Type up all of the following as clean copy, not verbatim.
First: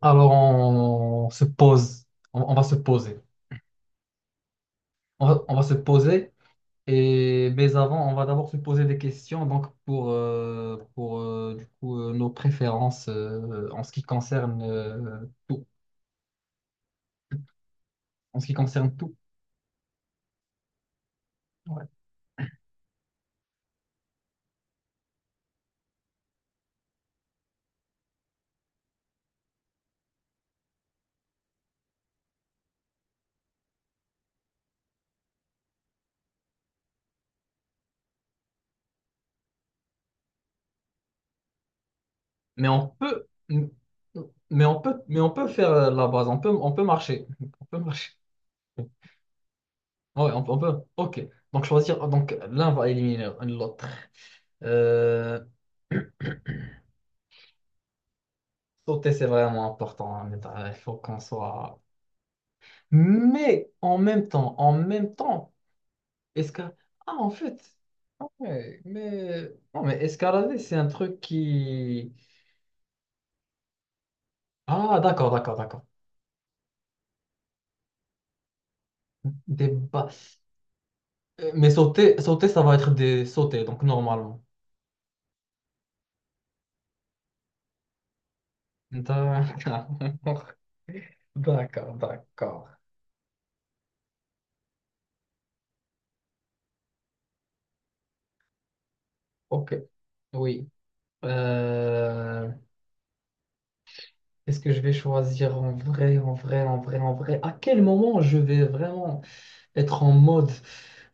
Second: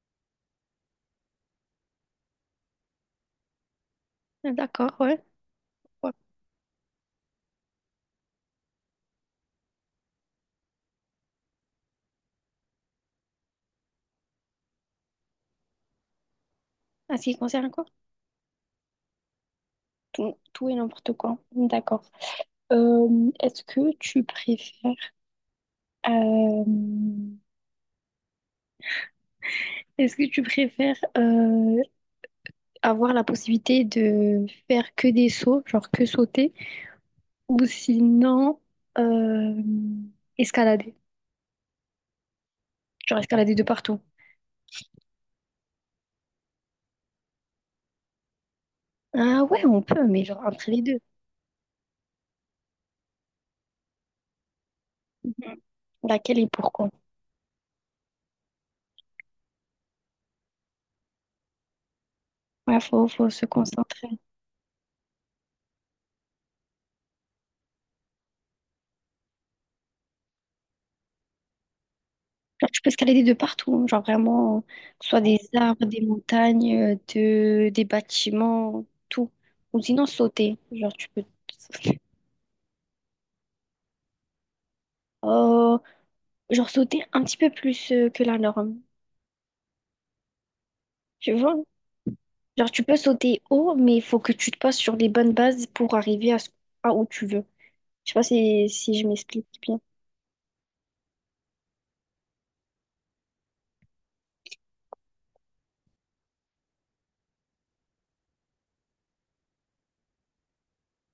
Alors, on se pose, on va se poser. D'accord, ouais. On va se Ouais. poser, et, mais avant, on va d'abord se poser des questions donc pour nos préférences en ce qui concerne tout. En ce qui concerne quoi? En ce qui concerne tout. Tout, tout et n'importe quoi. Ouais. D'accord. Est-ce que tu préfères euh, est-ce que tu préfères avoir la possibilité de faire que des sauts, genre que sauter, ou sinon euh, escalader, Mais on genre peut, escalader de partout? mais on peut, mais on peut faire la base, on peut marcher. On peut marcher. Ouais, Ah ouais, on peut, mais genre on, peut. on entre peut. les deux. Ok. Donc, choisir, donc l'un va éliminer l'autre. Euh, Mhm. Laquelle et pourquoi? Sauter, c'est vraiment important, hein, mais il faut qu'on soit. Ouais, faut se Mais concentrer. En même temps, escalade. Ah, en fait, ah ouais, mais non, mais escalader, c'est un truc qui. Genre, tu peux escalader de partout, hein, genre vraiment, Ah, que ce soit d'accord, des d'accord, d'accord. arbres, des montagnes, des bâtiments, tout. Des Ou sinon ba- sauter, genre tu peux... mais sauter, ça va être des sauter, donc normalement. Euh, genre sauter un petit peu plus que la norme, D'accord, tu vois? d'accord, d'accord. Genre tu peux sauter haut, mais il faut que tu te passes sur les bonnes bases pour arriver à où tu veux. Je sais pas si, si je m'explique Ok, bien. oui. Euh, Qu'est-ce que je vais choisir en vrai, en vrai? À quel moment je vais vraiment être en mode,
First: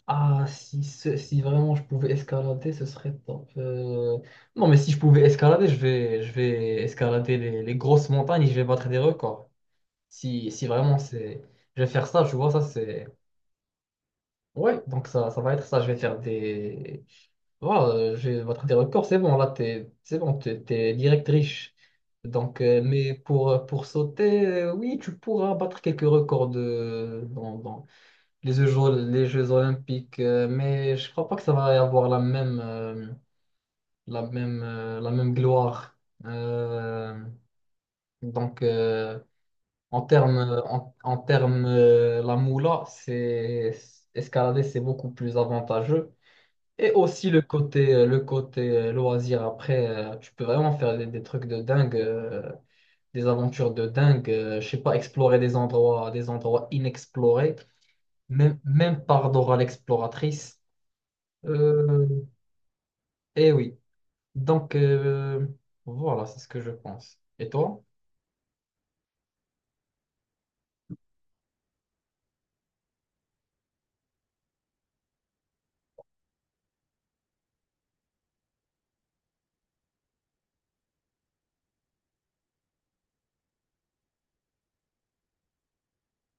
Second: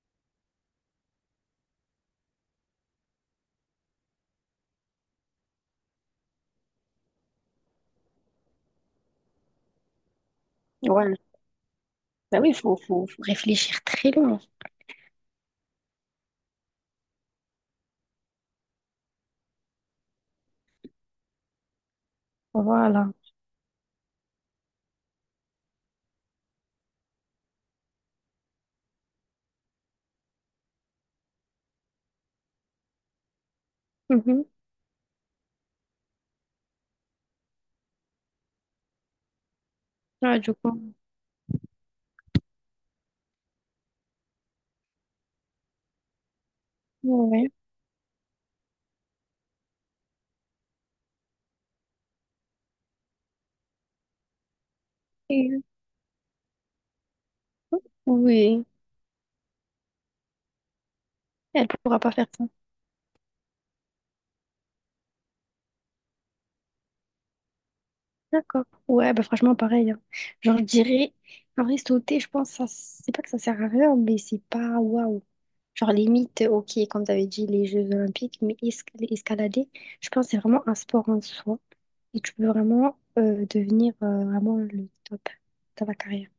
ah, si, si vraiment je pouvais escalader, ce serait top. Non, mais si je pouvais escalader, je vais escalader les grosses montagnes et je vais battre des records. Si, si vraiment Ouais, c'est... Je vais faire ça, tu bah oui, vois, ça c'est... faut réfléchir très loin. Ouais, donc ça va être ça, je vais faire des... Voilà, je vais battre des records, c'est bon, là, t'es, c'est bon, t'es direct riche. Donc, euh, Voilà. mais pour, pour sauter, oui, tu pourras battre quelques records dans les Jeux Olympiques, mais je crois pas que ça va y avoir Mhm. La même gloire. Euh, donc en termes, Ouais, du coup. La moula, c'est escalader, c'est beaucoup plus avantageux. Et aussi Ouais. Le côté loisir. Après, tu peux vraiment faire des trucs de dingue, des aventures de dingue. Je sais pas, explorer des endroits inexplorés, même, Oui, même par Dora l'exploratrice. elle pourra Euh, pas faire ça. eh oui. Donc, voilà, c'est ce que je pense. Et toi? D'accord. Ouais, bah franchement, pareil, hein. Genre, je dirais, en vrai, sauter, je pense, ça, c'est pas que ça sert à rien, mais c'est pas waouh. Genre, limite, ok, comme t'avais dit, les Jeux Olympiques, escalader, je pense, que c'est vraiment un sport en soi. Et tu peux vraiment devenir vraiment le top de ta carrière.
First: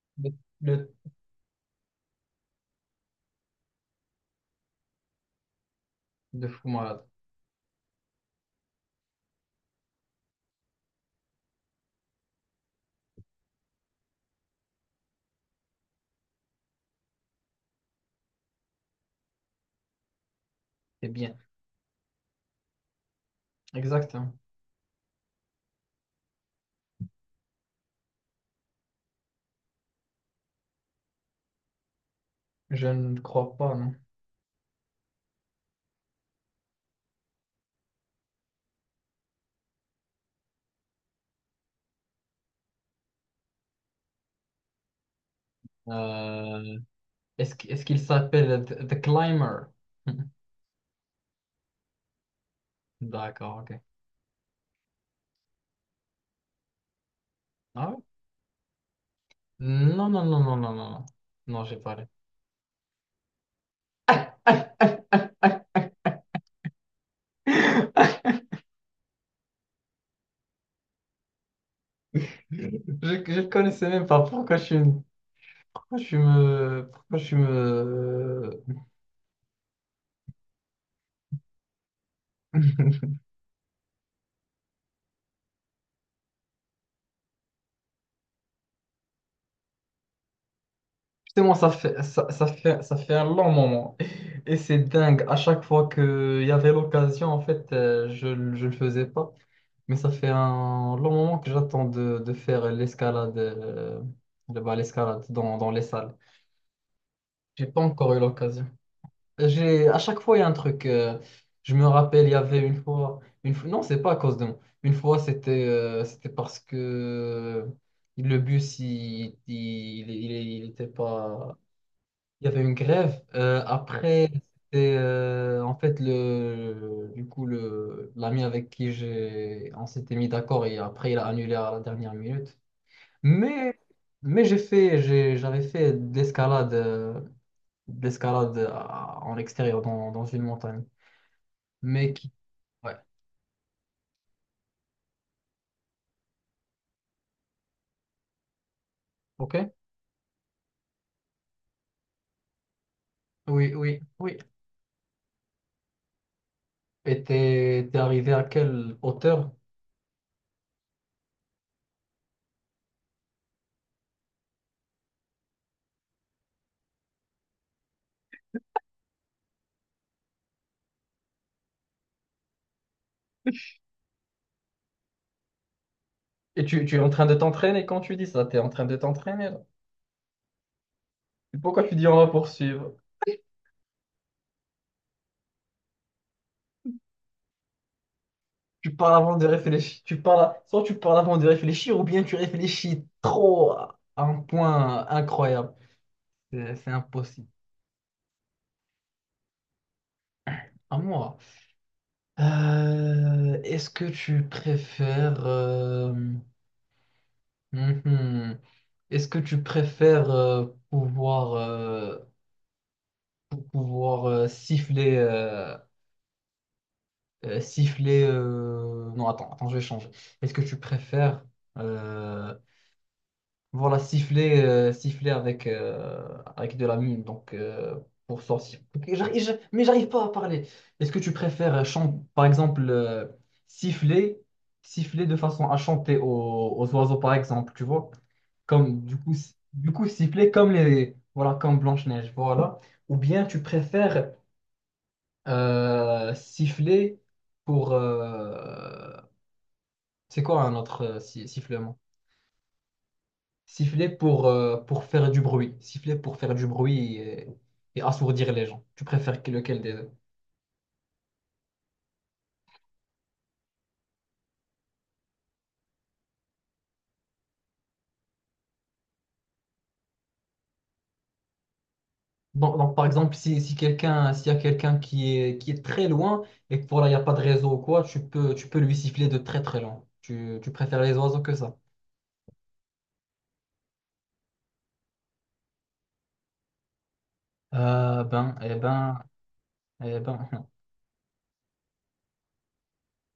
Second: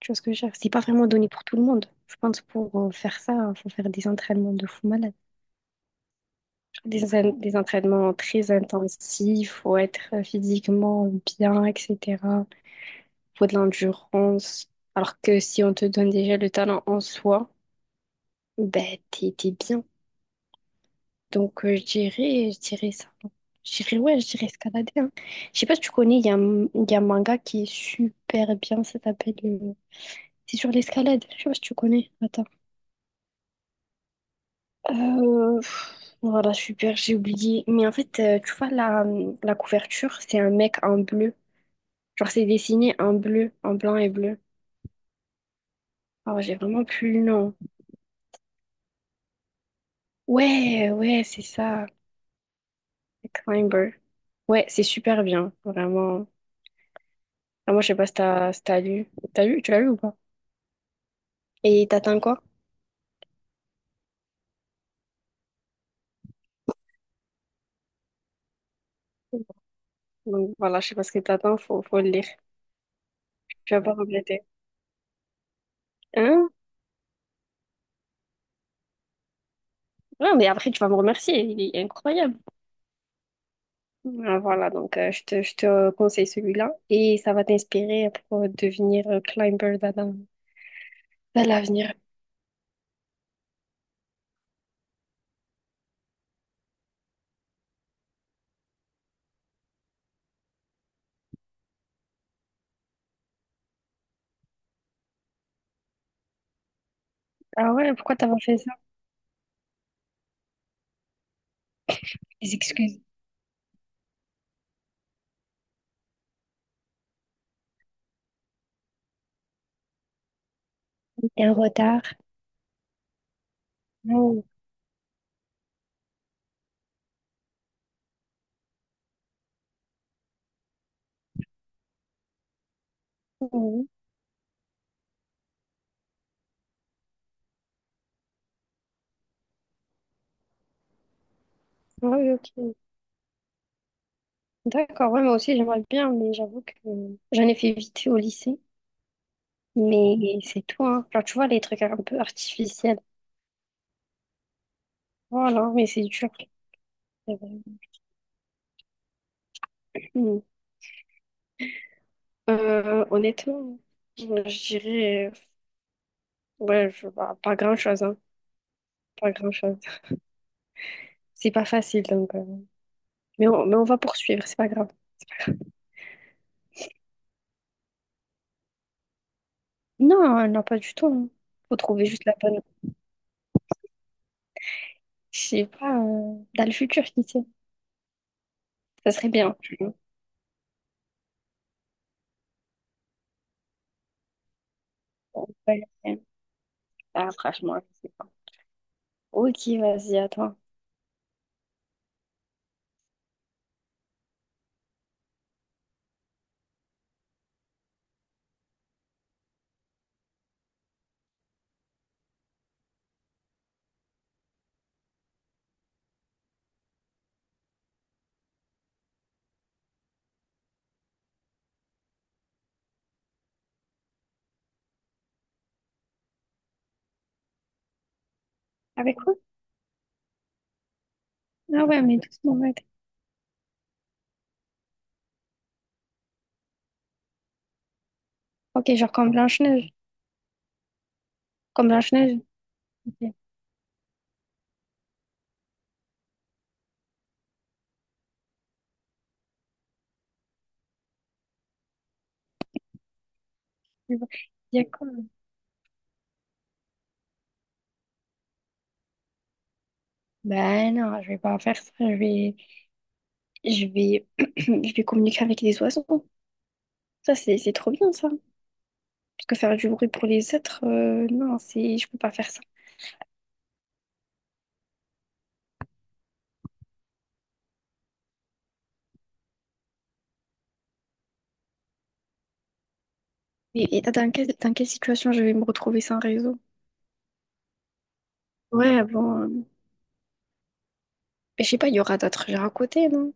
Tu vois ce que Le, je veux dire? C'est pas le, vraiment donné pour tout le monde. Je pense que pour faire ça, il faut faire des entraînements de fou malade. le fou malade. Des entraînements très intensifs, faut être physiquement bien, etc., faut de l'endurance. Alors que si on te donne déjà le talent en soi, ben t'es bien. C'est bien. Donc je dirais ça. Je dirais Exact, ouais, je hein. dirais escalader, hein. Je sais pas si tu connais, il y a un manga qui est super bien, ça s'appelle... C'est sur l'escalade, je sais pas si tu connais. Attends. Je ne crois pas, non. Voilà, super, j'ai oublié. Mais en fait, tu vois, la couverture, c'est un mec en bleu. Genre, c'est dessiné en bleu, en blanc et bleu. Alors, j'ai Euh, vraiment plus le nom. Est-ce qu'il s'appelle The Climber? Ouais, ouais, c'est ça. D'accord, ok. Climber. Ouais, c'est super bien, vraiment. Ah, moi, je Ah sais ouais? pas si t'as si t'as lu. T'as lu? Tu l'as lu ou Non, pas? non, non, non, non, non. Non, non, j'ai Et pas. t'attends quoi? Donc voilà, je sais pas ce que t'attends, faut le lire. Je, je le Tu vas connaissais pas même pas. regretter. Hein? Pourquoi je suis me, Non, mais après, tu vas me remercier, il est incroyable. Ah, voilà, donc je te conseille celui-là et ça va t'inspirer pour devenir climber dans Justement, l'avenir. Ça fait un long moment. Et c'est dingue. À chaque fois qu'il y avait l'occasion, en fait, je ne le faisais pas. Mais ça fait un long moment que j'attends de faire l'escalade, bah, l'escalade dans les salles. J'ai Ah pas ouais, encore pourquoi eu t'as pas fait l'occasion. ça? J'ai, à chaque fois, il y a un truc. Je me rappelle, il y Des avait excuses. Une fois, non, c'est pas à cause de moi. Une fois, c'était c'était parce que le bus, il était T'es en pas, retard. il y avait une grève. Après, Non. c'était en fait le, du coup le l'ami avec qui j'ai, on s'était mis d'accord et après il a annulé à la dernière minute. Mais Mhm. mais j'ai fait, j'avais fait de l'escalade en extérieur dans une montagne. Ah Mais oui, qui, ok. ouais, D'accord, ouais, moi aussi j'aimerais bien, mais j'avoue que j'en ai fait vite fait au lycée. ok. Mais c'est tout, hein. Genre, tu vois, les trucs un peu artificiels. Oui, oui, oui. Voilà, mais c'est dur. Et C'est vrai. T'es arrivé à quelle hauteur? Hmm. Honnêtement, je dirais, ouais, je, bah, pas grand-chose, hein. Pas grand-chose. C'est pas facile, donc, mais, mais on va poursuivre, c'est pas grave. Et tu es en train de t'entraîner quand tu dis ça, t'es en train de t'entraîner là. Non, non, pas du tout, hein. Faut Pourquoi tu trouver dis on juste va la bonne. poursuivre? Je sais pas, dans le futur, qui sait. Tu Ça parles serait avant de bien, tu vois. réfléchir. Tu parles, soit tu parles avant de réfléchir, ou bien tu réfléchis trop à un point incroyable. Ouais, ouais. C'est Ah, impossible. franchement, je sais pas. Ok, vas-y, à toi. À moi. Est-ce que tu préfères. Mhm. Est-ce que tu préfères pouvoir, euh, pouvoir siffler. Siffler. Non, attends, attends, je vais changer. Est-ce que tu préfères. euh, Voilà, siffler, siffler avec, avec de la mine, donc pour sortir. Ok, Avec quoi? Mais j'arrive pas à parler. Est-ce que tu préfères Ah ouais, mais par doucement, ouais. exemple, siffler, siffler de façon à chanter aux oiseaux, par exemple, tu vois? Ok, Comme, genre du comme coup, si- Du Blanche-Neige. coup, siffler comme les, voilà, comme Comme Blanche-Neige, Blanche-Neige. voilà. Ou Ok. bien tu préfères siffler pour, c'est quoi un autre sifflement? Siffler Je vois. Il y a pour quoi? faire du bruit. Siffler pour faire du bruit et assourdir les gens. Tu préfères lequel des deux? Ben non, je vais pas faire ça. Je vais, je vais communiquer avec les oiseaux. Ça, c'est trop bien, ça. Parce que faire du bruit pour les êtres, non, c'est, je peux pas faire ça. Donc, par exemple, si, si quelqu'un, s'il y a quelqu'un qui est très loin et que voilà, il n'y a pas de réseau ou quoi, tu peux lui siffler de très très loin. Tu préfères les oiseaux que ça? Et dans dans quelle situation je vais me retrouver sans réseau? Euh, ben, eh Ouais, ben, bon, eh ben. je sais pas, il y aura d'autres gens à côté, non?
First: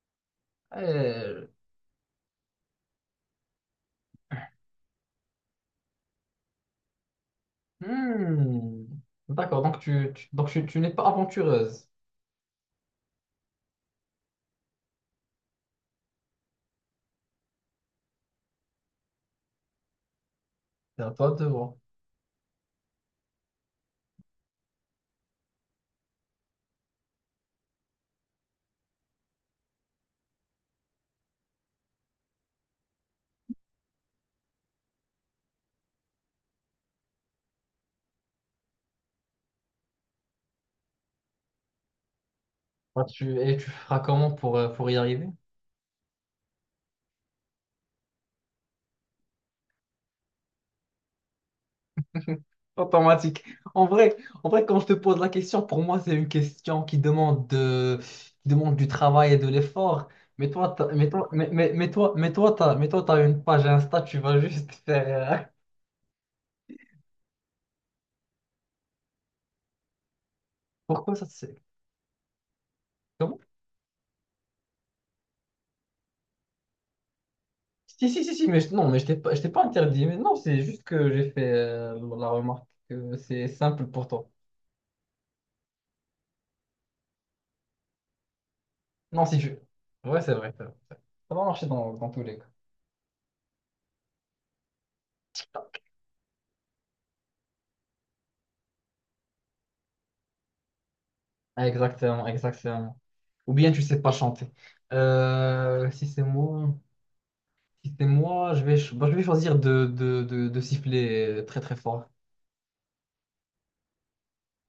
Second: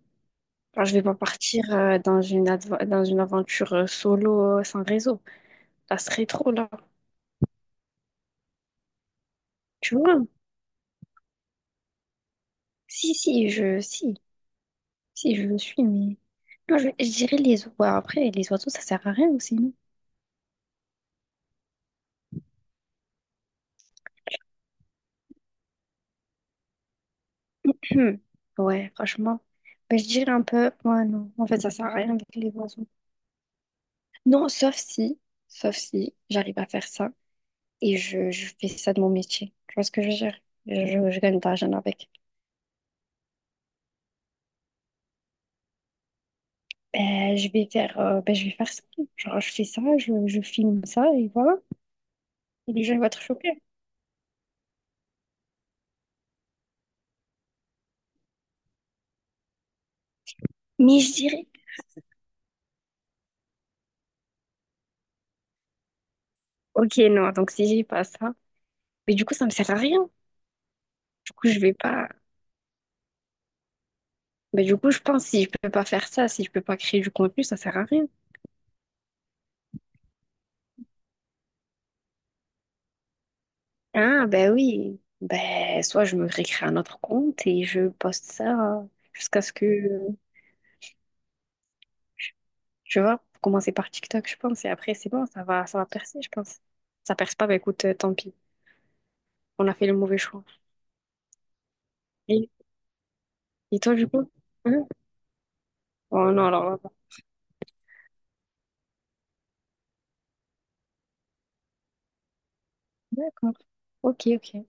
Alors, je vais pas euh, partir dans une aventure solo sans réseau. Ça serait trop, là. hmm. D'accord, Tu vois? Donc tu n'es pas aventureuse. Si, si, je, si, si, je le suis, mais. Non, je dirais les oiseaux. Après, les oiseaux, ça sert à rien aussi, non? T'as pas de devoir. Ouais, franchement. Ben, je dirais un peu. Ouais, non. En fait, ça sert à rien avec les oiseaux. Non, sauf si j'arrive à faire ça et je fais ça de mon métier. Tu vois ce que je veux dire? Je gagne de l'argent avec. Et tu feras comment pour y arriver? Ben, ben, je vais faire ça. Genre, je fais ça, je filme ça et voilà. Et les gens, ils vont être Automatique. choqués. En vrai, En vrai, quand je te pose la question, pour moi, c'est une question qui demande qui demande du travail et de l'effort. Mais toi, t'as- Mais je dirais. Mais toi, t'as une page Insta, tu vas juste faire. Ok, non, donc si j'ai pas ça, mais du coup, ça me sert à rien. Pourquoi ça, Coup, c'est je vais pas. comment? Mais du coup, je pense si je peux pas faire ça, si je peux pas créer du contenu, ça sert à rien. Si, non, mais je t'ai pas interdit. Mais non, c'est juste que j'ai fait la remarque que c'est simple pour Ah, toi. ben oui. Ben, soit je me récrée un autre compte et je poste ça Non, si jusqu'à ce tu. que, Ouais, c'est vrai, c'est vrai. Ça va marcher dans tous les cas. tu vois, faut commencer par TikTok, je pense, et après, c'est bon, ça va percer, je pense. Ça perce pas, ben écoute, tant pis. On a fait le mauvais choix. Exactement, Et, exactement. Ou bien et tu toi, sais du pas coup? chanter. Hein. Euh, si c'est Oh non, alors moi, là, si c'est moi, bah, je vais choisir de siffler très très fort. d'accord. Ok, ok.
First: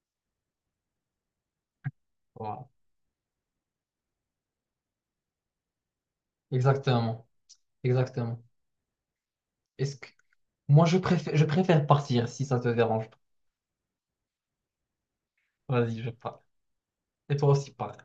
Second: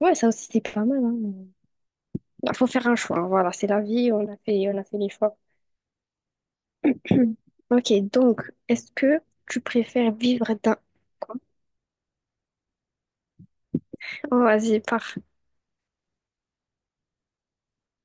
Ouais, ça aussi, c'est pas mal, hein, mais- Bah, faut Voilà. faire un choix, hein, voilà, c'est la vie, on a fait les choix. Exactement. Hmm. Ok, donc, Exactement. est-ce que tu Est-ce que préfères vivre d'un moi Quoi. je préfère partir si ça te dérange. Pas. Oh, vas-y, pars. Vas-y, je pars. Et toi aussi, pars.